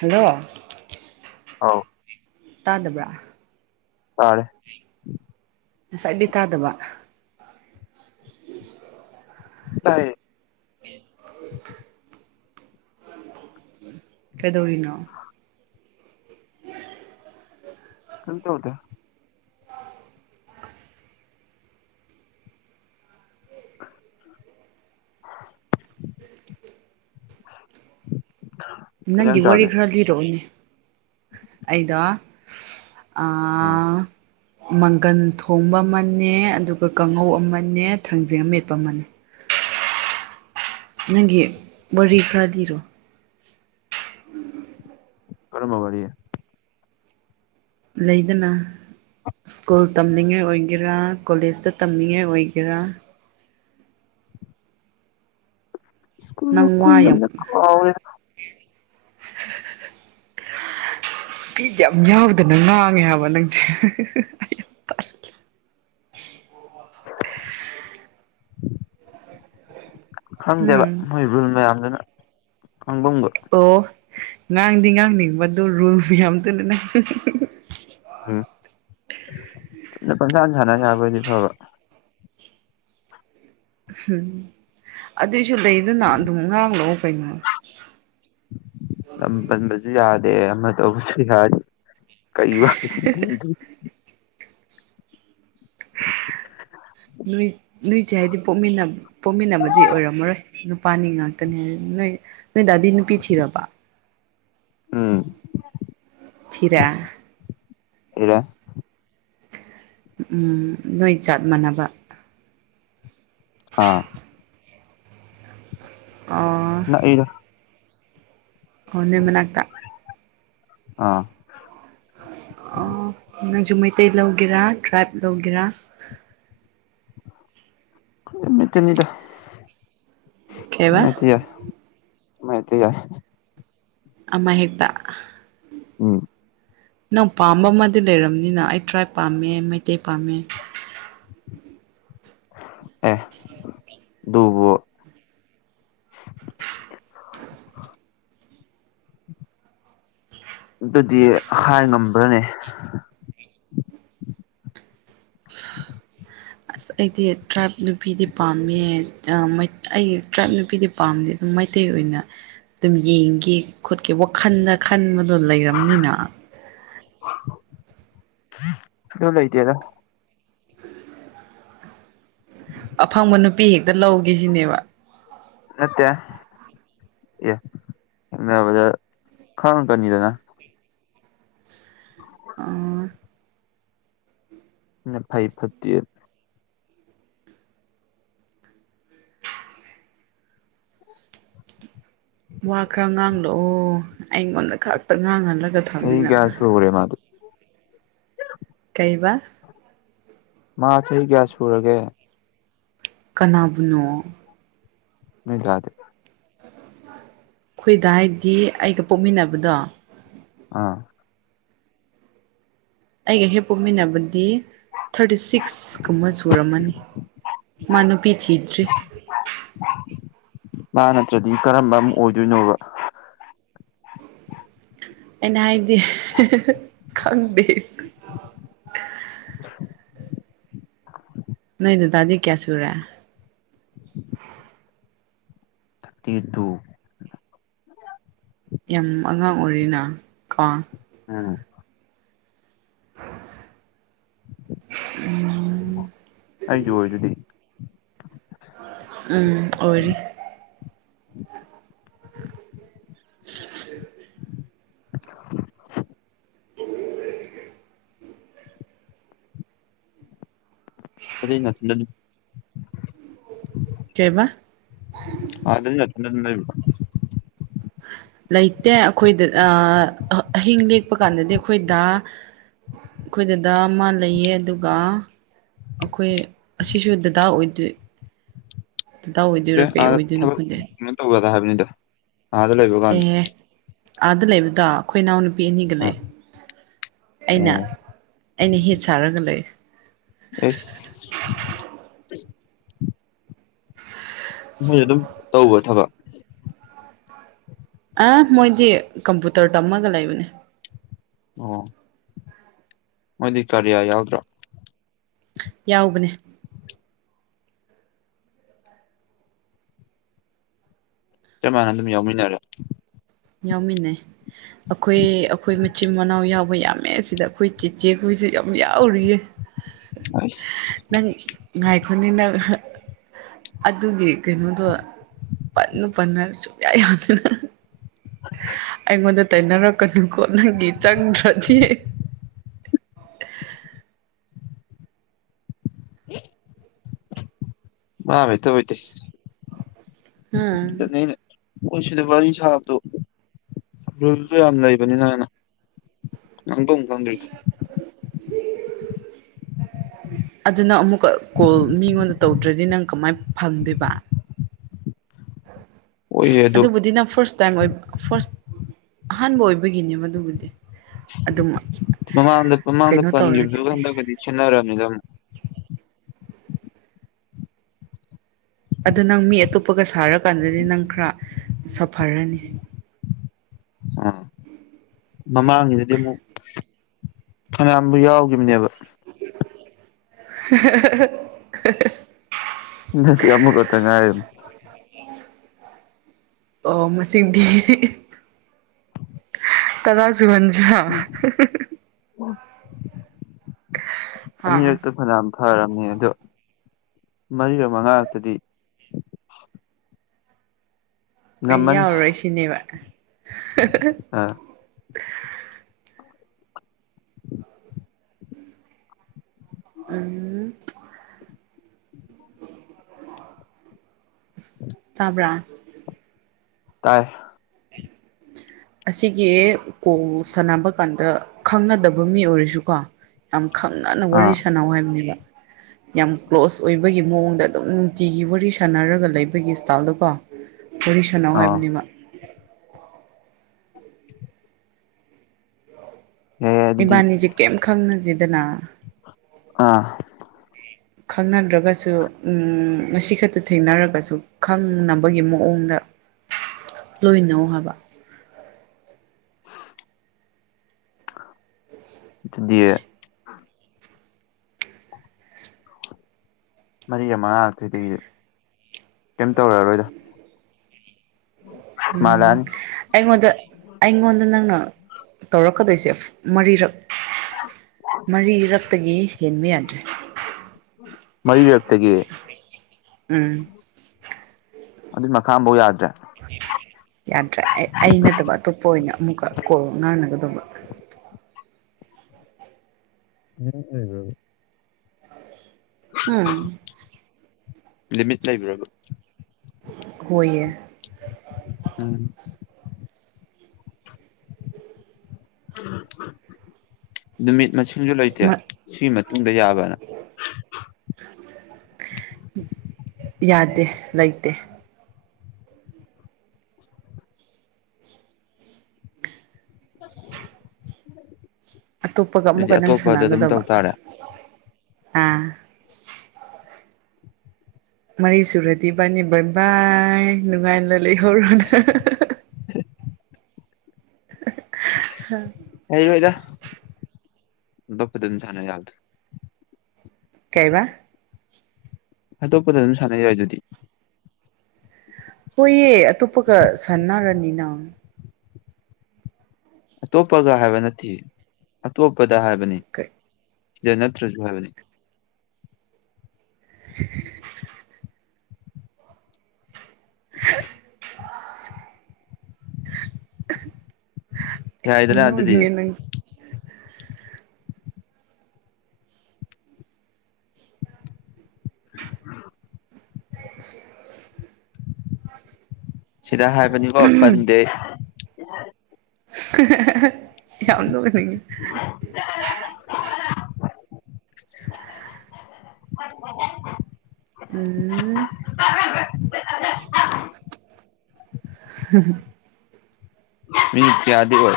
hello ꯑꯥꯎ ꯇꯥꯗꯕ꯭ꯔꯥ ꯇꯥꯔꯦ ꯉꯁꯥꯏꯒꯤ ꯇꯥꯗꯕ ꯇꯥꯏꯌꯦ ꯀꯩꯗꯧꯔꯤꯅꯣ ꯀꯪ ꯆ ꯑꯣꯗ ꯀꯩ ꯅꯪꯒꯤ ꯏꯟꯖꯥꯡ ꯋꯥꯔꯤ ꯆꯥꯒꯦ ꯈꯔ ꯂꯤꯔꯛꯑꯣꯅꯦ ꯑꯩꯗ ꯎꯝ ꯑꯥ ꯃꯪꯒꯟ ꯊꯣꯡꯕ ꯑꯃꯅꯦ ꯑꯗꯨꯒ ꯀꯥꯡꯉꯧ ꯑꯃꯅꯦ ꯊꯥꯡꯖꯤꯡ ꯑꯃꯦꯠꯄ ꯑꯃꯅꯦ ꯅꯪꯒꯤ ꯋꯥꯔꯤ ꯈ꯭ꯔꯗꯤꯔꯣ ꯎꯝ ꯀꯔ ꯃꯒ ꯋꯥꯔꯤꯦ ꯂꯩꯗꯅ ꯁ꯭ꯀꯨꯜ ꯇꯝꯅꯤꯡꯉꯥꯏ ꯑꯣꯏꯒꯦꯔꯥ ꯀꯣꯂꯦꯖꯇ ꯇꯝꯅꯤꯡꯉꯥꯏ ꯑꯣꯏꯒꯦꯔꯥ ꯁ꯭ꯀꯨꯜꯒ ꯅꯪ ꯋꯥꯌꯝ ꯀꯨꯏꯔꯝꯅ ꯀꯥꯎꯔꯦ ꯐꯤꯗꯤ ꯌꯥꯝ ꯌꯥꯎꯗꯅ ꯉꯥꯡꯉꯦ ꯍꯥꯏꯕ ꯅꯪꯁꯦ ꯑꯩ ꯌꯥꯝ ꯇꯥꯏꯈꯤ [inaudible] ꯊꯪꯗꯦꯕ ꯎꯝ ꯃꯣꯏꯕꯨꯜ ꯌꯥꯝꯗꯅ ꯑꯪꯝꯕ ꯑꯣ ꯉꯥꯡꯗꯤ ꯉꯥꯡꯅꯤꯡꯕꯗꯨ ꯔꯨꯜꯁꯨ ꯌꯥꯝ ꯊꯨꯅ ꯎꯝ ꯆꯨꯝꯅ ꯄꯪꯁꯥꯟ ꯁꯥꯟꯅ ꯁꯥꯕꯗꯤ ꯐꯕ ꯎꯝ ꯑꯗꯨꯏꯁꯨ ꯂꯩꯗꯅ ꯑꯗꯨꯝ ꯉꯥꯡꯂꯛꯑꯣ ꯀꯩꯅꯣ ꯂꯝ ꯄꯟꯕꯁꯨ ꯌꯥꯗꯦ ꯑꯃ ꯇꯧꯕꯁꯨ ꯌꯥꯗꯦ ꯀꯩ ꯋꯥ ꯅꯨꯏ ꯅꯣꯏꯁꯦ ꯍꯥꯏꯗꯤ ꯄꯣꯛꯃꯤꯟꯅ ꯄꯣꯛꯃꯤꯟꯅꯕꯗꯤ ꯑꯣꯏꯔꯝꯃꯔꯣꯏ ꯅꯨꯄꯥꯅꯤ ꯉꯥꯛꯇꯅꯤ ꯍꯥꯏ ꯅꯣꯏ ꯅꯣꯏꯗ ꯇꯗꯤ ꯅꯨꯄꯤ ꯊꯤꯔꯕ ꯎꯝ ꯊꯤꯔꯦ ꯏꯂ ꯎꯝ ꯅꯣꯏ ꯆꯠ ꯃꯥꯟꯅꯕ ꯑꯥ ꯑꯥ ꯅꯛꯏꯗ ꯍꯟꯅ ꯃꯅꯥꯛꯇ ꯑꯥ ꯑꯣ ꯅꯪꯁꯨ ꯃꯩꯇꯩ ꯂꯧꯒꯦꯔꯥ ꯇ꯭ꯔꯥꯏꯞ ꯂꯧꯒꯦꯔꯥ [unintelligible] ꯀꯩꯕ ꯃꯦꯇꯅꯤꯗꯃꯦꯥꯏꯠꯇ ꯌꯥ ꯃꯩ ꯇꯤ ꯌꯥ ꯑꯃ ꯍꯦꯛꯇ ꯎꯝ ꯅꯪ ꯄꯥꯝꯕ ꯑꯃꯗꯤ ꯂꯩꯔꯕꯝꯅꯤꯅ ꯑꯩ ꯇ꯭ꯔꯥꯏ ꯄꯥꯝꯃꯦ ꯃꯩꯇꯩ ꯄꯥꯝꯃꯦ ꯑꯦ ꯕꯣ [unintelligible] ꯑꯗꯨꯗꯤ ꯍꯥꯏ ꯉꯝꯕ꯭ꯔꯅꯦ ꯑꯁ ꯑꯩꯗꯤ ꯇ꯭ꯔꯥꯏꯕ ꯅꯨꯄꯤꯗꯤ ꯄꯥꯝꯃꯦ ꯑꯩ ꯇ꯭ꯔꯥꯏꯕ ꯅꯨꯄꯤꯗꯤ ꯄꯥꯝꯗꯦꯗ ꯃꯩꯇꯩ ꯑꯣꯏꯅ ꯑꯗꯨꯝ ꯌꯦꯡꯒꯦ ꯈꯣꯠꯀꯦ ꯋꯥꯈꯜꯗ ꯈꯟꯕꯗꯣ ꯂꯩꯔꯕꯝꯅꯤꯅ ꯀꯣ ꯂꯣꯏꯇꯦꯗ ꯑꯐꯪꯕ ꯅꯨꯄꯤ ꯍꯦꯛꯇ ꯂꯧꯒꯦꯁꯤꯅꯦꯕ ꯅꯠꯇꯦ ꯑꯦ ꯈꯪ ꯀꯅꯤꯗꯅ ꯑ ꯅ ꯐꯏ ꯐꯠꯇꯔ ꯋꯥ ꯈꯔ ꯉꯥꯡꯂꯛꯑꯣ ꯑꯩꯉꯣꯟꯗ ꯈꯛꯇ ꯉꯥꯡꯍꯜꯂꯒ ꯆꯍꯤ ꯊꯝꯃꯤꯅ ꯀꯌꯥ ꯁꯨꯔꯦ ꯃꯥꯗꯤ ꯀꯩꯕ ꯃꯥ ꯆꯍꯤ ꯀꯌꯥ ꯁꯨꯔꯒꯦ ꯀꯅꯥꯕꯨꯅꯣ ꯃꯗꯗꯦ ꯑꯩꯈꯣꯏꯗ ꯍꯥꯏꯗꯤ ꯑꯩꯒ ꯄꯣꯛꯃꯤꯟꯅꯕꯗꯣ ꯑꯥ ꯑꯩꯒ ꯍꯦꯛ ꯄꯣꯛꯃꯤꯟꯅꯕꯗꯤ ꯊꯥꯔꯇꯤ ꯁꯤꯛꯁ ꯀꯨꯝꯕ ꯁꯨꯔꯝꯃꯅꯤ ꯃꯅꯨ ꯄꯤꯆꯗ꯭ꯔꯤ ꯃꯥ ꯅꯠꯇ꯭ꯔꯗꯤ ꯀꯔꯝꯕ ꯑꯃ ꯑꯣꯏꯗꯣꯏꯅꯣꯕ ꯑꯩꯅ ꯍꯥꯏꯗꯤ ꯈꯪꯗꯦ ꯅꯅꯦꯗꯥꯗꯤ ꯀꯌꯥ ꯁꯨꯔꯦꯦ ꯊꯥꯔꯇꯤ ꯇꯨ ꯌꯥꯝ ꯑꯉꯥꯡ ꯑꯣꯏꯔꯤꯅ ꯀꯣ ꯎꯝ ꯑ ꯑꯩꯁꯨꯑꯣ ꯑꯗꯨꯗꯤ ꯎꯝ ꯑꯣꯏꯔꯤ [unintelligible] [unintelligible] ꯑꯣ ꯀ ꯅ ꯂꯩ ꯀꯦꯕ ꯑꯦ [unintelligible] ꯂꯩꯇꯦ ꯑꯩꯈꯣꯏꯗ ꯑꯍꯤꯡ ꯂꯦꯛꯄ ꯀꯥꯟꯗꯗꯤ ꯑꯩꯈꯣꯏꯗ ꯑꯩꯈꯣꯏꯗꯨꯗ ꯑꯃ ꯂꯩꯌꯦ ꯑꯗꯨꯒ ꯑꯩꯈꯣꯏ ꯑꯁꯤꯁꯨ ꯗꯗꯥ ꯑꯣꯏꯗꯣꯏ ꯄꯇꯥ ꯑꯣꯏꯗꯣꯏꯔꯣ ꯀꯩ ꯑꯣꯏꯗꯣꯏꯅꯣ ꯈꯗꯦ ꯍꯥꯏꯕꯅꯤꯗꯣ ꯑꯥꯗ ꯂꯩꯕꯨꯀꯥꯟꯗ ꯑꯥꯗ ꯂꯩꯕꯗꯣ ꯑꯩꯈꯣꯏ ꯏꯅꯥꯎ ꯅꯨꯄꯥ ꯅꯨꯄꯤ ꯑꯅꯤꯒ ꯑꯥ ꯂꯩ ꯑꯩꯅ ꯑꯣ ꯑꯩꯅ ꯍꯦꯠ ꯁꯥꯔꯒ ꯂꯩ ꯐ ꯃꯣꯏ ꯑꯗꯨꯝ ꯇꯧꯕ ꯊꯕꯛ ꯑ ꯃꯣꯏꯗꯤ ꯀꯝꯄꯨꯇꯔ ꯇꯝꯃꯒ ꯂꯩꯕꯅꯦ ꯑꯣ ꯃꯗꯤ ꯀꯔꯤꯌꯥ ꯌꯥꯎꯗ꯭ꯔꯥ ꯌꯥꯎꯕꯅꯦ ꯆꯞ ꯃꯥꯟꯅ ꯑꯗꯨꯝ ꯌꯥꯎꯃꯤꯟꯅꯔꯦ ꯌꯥꯎꯃꯤꯟꯅꯦ ꯑꯩꯈꯣꯏ ꯑꯩꯈꯣꯏ ꯃꯆꯤꯟ ꯃꯅꯥꯎ ꯌꯥꯎꯕ ꯌꯥꯝꯃꯦ ꯁꯤꯗ ꯑꯩꯈꯣꯏ ꯆꯦꯆꯦ ꯍꯨꯏꯁꯨ ꯌꯥꯝ ꯌꯥꯎꯔꯤꯌꯦ ꯑꯩꯁ ꯅꯪ ꯉꯥꯏꯈꯣꯅꯤꯅ ꯑꯗꯨꯒꯤ ꯀꯩꯅꯣꯗꯣ ꯄꯟꯅꯨ ꯄꯟꯅ ꯁꯨꯡꯌꯥ ꯌꯥꯗꯅ ꯑꯩꯉꯣꯟꯗ ꯇꯩꯅꯩꯅꯔꯛꯀꯅꯨꯀꯣ ꯅꯪꯒꯤ ꯆꯪꯗ꯭ꯔꯗꯤ ꯍ [inaudible] [unintelligible] ꯎꯝ ꯅꯅꯦ ꯄꯣꯏꯁꯨꯗ ꯋꯥꯔꯤ ꯁꯥꯕꯗꯣ ꯔꯨꯜꯁꯨ ꯌꯥꯝ ꯂꯩꯕꯅꯤꯅ ꯉꯪꯗꯣ ꯐꯪꯗ [inaudible] ꯎ [inaudible] ꯑꯗꯨꯅ ꯑꯃꯨꯛꯀ ꯀꯣꯜ ꯃꯤꯉꯣꯟꯗ ꯇꯧꯗ꯭ꯔꯗꯤ ꯅꯪ ꯀꯃꯥꯏꯅ ꯐꯪꯗꯣꯏꯕ ꯍꯣꯏꯌꯦ ꯑꯗꯣ ꯑꯗꯨꯕꯨꯗꯤ ꯅ ꯐꯥꯔꯁ ꯇꯥꯏꯝ ꯑꯣꯏꯕ ꯐꯥꯔꯁ ꯑꯍꯥꯟꯕ ꯑꯣꯏꯕꯒꯤꯅꯦ ꯑꯗꯨꯕꯨꯗꯤ ꯃꯃꯥꯡꯗ ꯃꯃꯥꯡꯗ ꯀꯩꯅꯣ ꯄꯟꯈꯤꯕꯗꯨ ꯇꯧꯔꯗꯤ ꯈꯟꯗꯒꯗꯤ ꯈꯦꯟꯅꯔꯝꯃꯤꯗ ꯑꯃꯨꯛ ꯑꯗꯨꯗ ꯅꯪ ꯃꯤ ꯑꯇꯣꯞꯄꯒ ꯁꯥꯔꯀꯥꯟꯗꯗꯤ ꯅꯪ ꯈꯔ ꯁꯥꯐꯔꯅꯤ ꯑꯥ ꯃꯃꯥꯡꯒꯤꯗꯗꯤ ꯑꯃꯨꯛ ꯐꯉꯌꯥꯝꯕꯨ ꯌꯥꯎꯒꯤꯕꯅꯦꯕ [unintelligible] ꯑꯃꯛꯀꯠꯇ ꯉꯏ ꯃꯁꯤꯡꯗꯤ ꯇꯔꯁꯨꯍꯟꯖꯥ ꯍꯥ ꯑꯅꯤꯔꯛꯇ ꯐꯅꯝ ꯐꯔꯝꯅꯤ ꯑꯗꯣ ꯃꯔꯤꯔꯛ ꯃꯉꯥ ꯉꯥꯛꯛꯇꯗꯤ ꯑꯩ ꯌꯥꯎꯔꯔꯣꯏ ꯁꯤꯅꯦꯕ ꯑꯥ ꯎꯝ [unintelligible] ꯇꯥꯕ꯭ꯔꯥ ꯇꯥꯏ ꯎꯝ [inaudible] ꯑꯁꯤꯒꯤ ꯀꯣꯡ ꯁꯥꯟꯅꯕ ꯀꯥꯟꯗ ꯈꯪꯅꯗꯕ ꯃꯤ ꯑꯣꯏꯔꯁꯨꯀꯣ ꯌꯥꯝ ꯈꯪꯅꯅ ꯋꯥꯔꯤ ꯑꯥ ꯁꯥꯟꯅꯧ ꯍꯥꯏꯕꯅꯦꯕ ꯌꯥꯝ ꯀ꯭ꯂꯣꯁ ꯑꯣꯏꯕꯒꯤ ꯃꯑꯣꯡꯗ ꯑꯗꯨꯝ ꯅꯨꯡꯇꯤꯒꯤ ꯋꯥꯔꯤ ꯁꯥꯟꯅꯔꯒ ꯂꯩꯕꯒꯤ ꯏꯁꯇꯥꯏꯜꯗꯀꯣ ꯋꯥꯔꯤꯁꯅꯥꯎ ꯑꯣ ꯍꯥꯏꯕꯅꯦꯃ ꯌꯥꯏ ꯌꯥꯏ ꯑꯗꯨꯗꯤ ꯏꯕꯥꯅꯤꯁꯦ ꯀꯦꯝ ꯈꯪꯅꯗꯦꯗꯅ ꯑꯥ ꯈꯪꯅꯗ꯭ꯔꯒꯁꯨ ꯉꯁꯤ ꯈꯛꯇ ꯊꯦꯡꯅꯔꯒꯁꯨ ꯈꯪꯅꯕꯒꯤ ꯃꯑꯣꯡꯗ ꯂꯣꯏꯅꯧ ꯍꯥꯏꯕ ꯗꯨꯗꯤ ꯃꯔꯤ ꯃꯉꯥꯊꯣꯏꯗꯒꯤꯗꯤ ꯀꯩꯝ ꯇꯧꯔꯛꯑꯔꯣꯏꯗ ꯎꯝ ꯃꯥꯜꯂꯛꯑꯅꯤ ꯑꯩꯉꯣꯟꯗ ꯑꯩꯉꯣꯟꯗ ꯅꯪꯅ ꯇꯧꯔꯛꯀꯗꯣꯏꯁꯦ ꯃꯔꯤꯔꯛ ꯃꯔꯤꯔꯛꯇꯒꯤ ꯍꯦꯟꯃꯤ ꯌꯥꯗ꯭ꯔꯦ ꯃꯔꯤꯔꯛ ꯎꯝ ꯑꯗꯨꯏ ꯃꯈꯥ ꯐꯧ ꯌꯥꯗꯦ ꯎ [inaudible] ꯌꯥꯗ꯭ꯔꯦ ꯑꯩ ꯑꯩ ꯅꯠꯇꯕ ꯑꯇꯣꯞꯄ ꯑꯣꯏꯅ ꯑꯃꯨꯛꯀ ꯀꯣꯜ ꯉꯥꯡꯅꯒꯗꯧꯕ [unintelligible] ꯑꯝ ꯂꯤꯃꯤꯠ ꯂꯩꯕ꯭ꯔꯕ [unintelligible] ꯎꯝ ꯅꯨꯃꯤꯠ ꯃꯁꯤꯡ ꯁꯤꯡꯁꯨ ꯂꯩꯇꯦ ꯁꯤꯒꯤ ꯃꯇꯨꯡꯗ ꯌꯥꯕꯅ ꯌꯥꯗꯦ ꯂꯩꯇꯦ ꯑꯇꯣꯞꯄꯒ ꯑꯗꯨꯗꯤ ꯑꯃꯨꯛꯀ ꯅꯪ ꯑꯇꯣꯞꯄꯗ ꯑꯗꯨꯝ ꯁꯥꯟꯅꯒꯗꯕ ꯇꯧ ꯇꯥꯔꯦ ꯑ ꯃꯔꯤ ꯁꯨꯔꯗꯤ ꯕꯥꯅꯤ ꯚꯕꯥꯏ ꯅꯨꯡꯉꯥꯏꯅ ꯂꯩꯍꯧꯔꯣꯅꯦ ꯂꯩꯔꯣꯏꯗ ꯑꯇꯣꯞꯄꯗ ꯑꯗꯨꯝ ꯁꯥꯟꯅ ꯌꯥꯕꯅꯦ ꯀꯩꯕ ꯑꯇꯣꯞꯄꯗ ꯑꯗꯨꯝ ꯁꯥꯟꯅ ꯌꯥꯏꯗꯨꯗꯤ ꯍꯣꯏꯌꯦ ꯑꯇꯣꯞꯄꯒ ꯁꯟꯅꯔꯅꯤꯅ ꯑꯇꯣꯞꯄꯒ ꯍꯥꯏꯕ ꯅꯠꯇꯤꯌꯦ ꯑꯇꯣꯞꯄꯗ ꯍꯥꯏꯕꯅꯤ ꯅꯠꯇ꯭ꯔꯨꯁꯨ ꯍꯥꯏꯕꯅꯤ [unintelligible] [inaudible] [inaudible] [unintelligible] [unintelligible] [inaudible] ꯌꯥꯏꯗꯅ ꯑꯗꯨꯗꯤ [unintelligible] [unintelligible] ꯁꯤꯗ ꯍꯥꯏꯕꯅꯤꯀꯣ ꯄꯥꯟꯗꯦ ꯌꯥꯝ ꯅꯣꯛꯅꯤꯡꯉꯦ [unintelligible] ꯎꯝ [inaudible] ꯃꯤꯀꯌꯥꯗꯤ ꯑꯣꯏ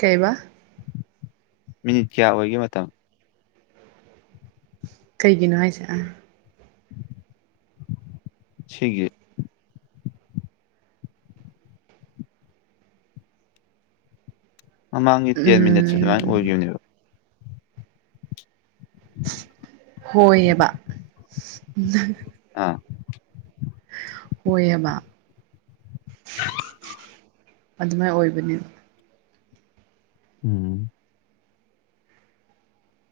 ꯀꯩꯕ ꯃꯤꯅꯤꯠ ꯀꯌꯥ ꯑꯣꯏꯒꯦ ꯃꯇꯝ ꯀꯩꯒꯤꯅꯣ ꯍꯥꯏꯁꯦ ꯑꯥ [inaudible] ꯁꯤꯒꯤ ꯃꯃꯥꯡꯒꯤ ꯇꯦꯟ ꯃꯤꯅꯠꯁꯦ ꯑꯗꯨꯃꯥꯏꯅ ꯎꯝ ꯑꯣꯏꯈꯤꯕꯅꯦꯕ ꯍꯣꯏꯑꯕ [inaudible] ꯍꯣꯏꯕ ꯑꯗꯨꯃꯥꯏꯅ ꯑꯣꯏꯕꯅꯦ ꯎꯝ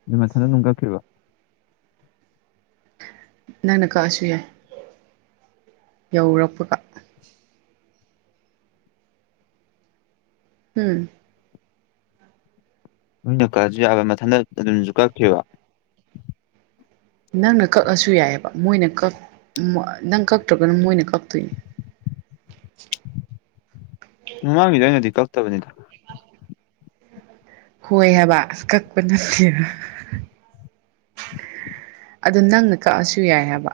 ꯑꯗꯨ ꯃꯊꯟꯗ ꯑꯗꯨꯝ ꯀꯛ꯭ꯈꯤꯕꯔꯣ ꯅꯪꯅ ꯀꯛꯑꯥꯁꯨꯨ ꯌꯥꯏ ꯌꯧꯎꯔꯛꯄꯥꯒ ꯎꯝ ꯅꯣꯏꯅ ꯀꯛꯑꯁꯨ ꯌꯥꯕ ꯃꯊꯟꯇ ꯑꯗꯨꯝꯁꯨ ꯀꯛꯈꯤꯕ ꯅꯪꯅ ꯀꯛꯑꯁꯨ ꯌꯥꯏꯑꯕ ꯃꯣꯏꯅ ꯅꯪ ꯀꯛꯇ꯭ꯔꯒꯅ ꯃꯣꯏꯅ ꯀꯛꯇꯣꯏꯅꯦ [inaudible] ꯃꯃꯥꯡꯒꯤꯗ ꯑꯩꯅꯗꯤ ꯀꯛꯇꯕꯅꯤꯗ ꯍꯣꯏ ꯍꯥꯏꯕ ꯀꯛꯄ ꯅꯠꯇꯦꯕ ꯑꯗꯨ ꯅꯪꯅ ꯀꯛꯑꯁꯨ ꯌꯥꯏ ꯍꯥꯏꯕ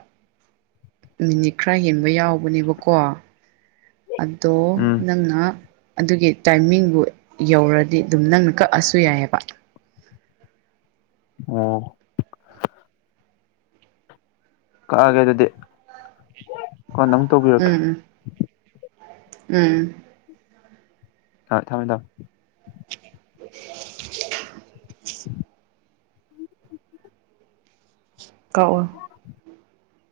ꯃꯤꯅꯤꯠ ꯈꯔ ꯍꯦꯟꯕ ꯌꯥꯎꯕꯅꯦꯕꯀꯣ ꯑꯗꯣ ꯎꯝ ꯅꯪꯅ ꯑꯗꯨꯒꯤ ꯇꯥꯏꯃꯤꯡꯕꯨ ꯌꯧꯔꯗꯤ ꯑꯗꯨꯝ ꯅꯪꯅ ꯀꯛꯑꯁꯨ ꯌꯥꯏꯑꯕ ꯑꯣ ꯀꯛꯑꯒꯦ ꯑꯗꯨꯗꯤ ꯀꯣꯟ ꯑꯃꯪꯛ ꯇꯧꯕꯤꯔꯛꯀꯦ ꯎꯝ ꯎꯝ ꯊ ꯊꯝꯃꯦ ꯊꯝꯃꯦ [inaudible] ꯀꯛꯑꯣ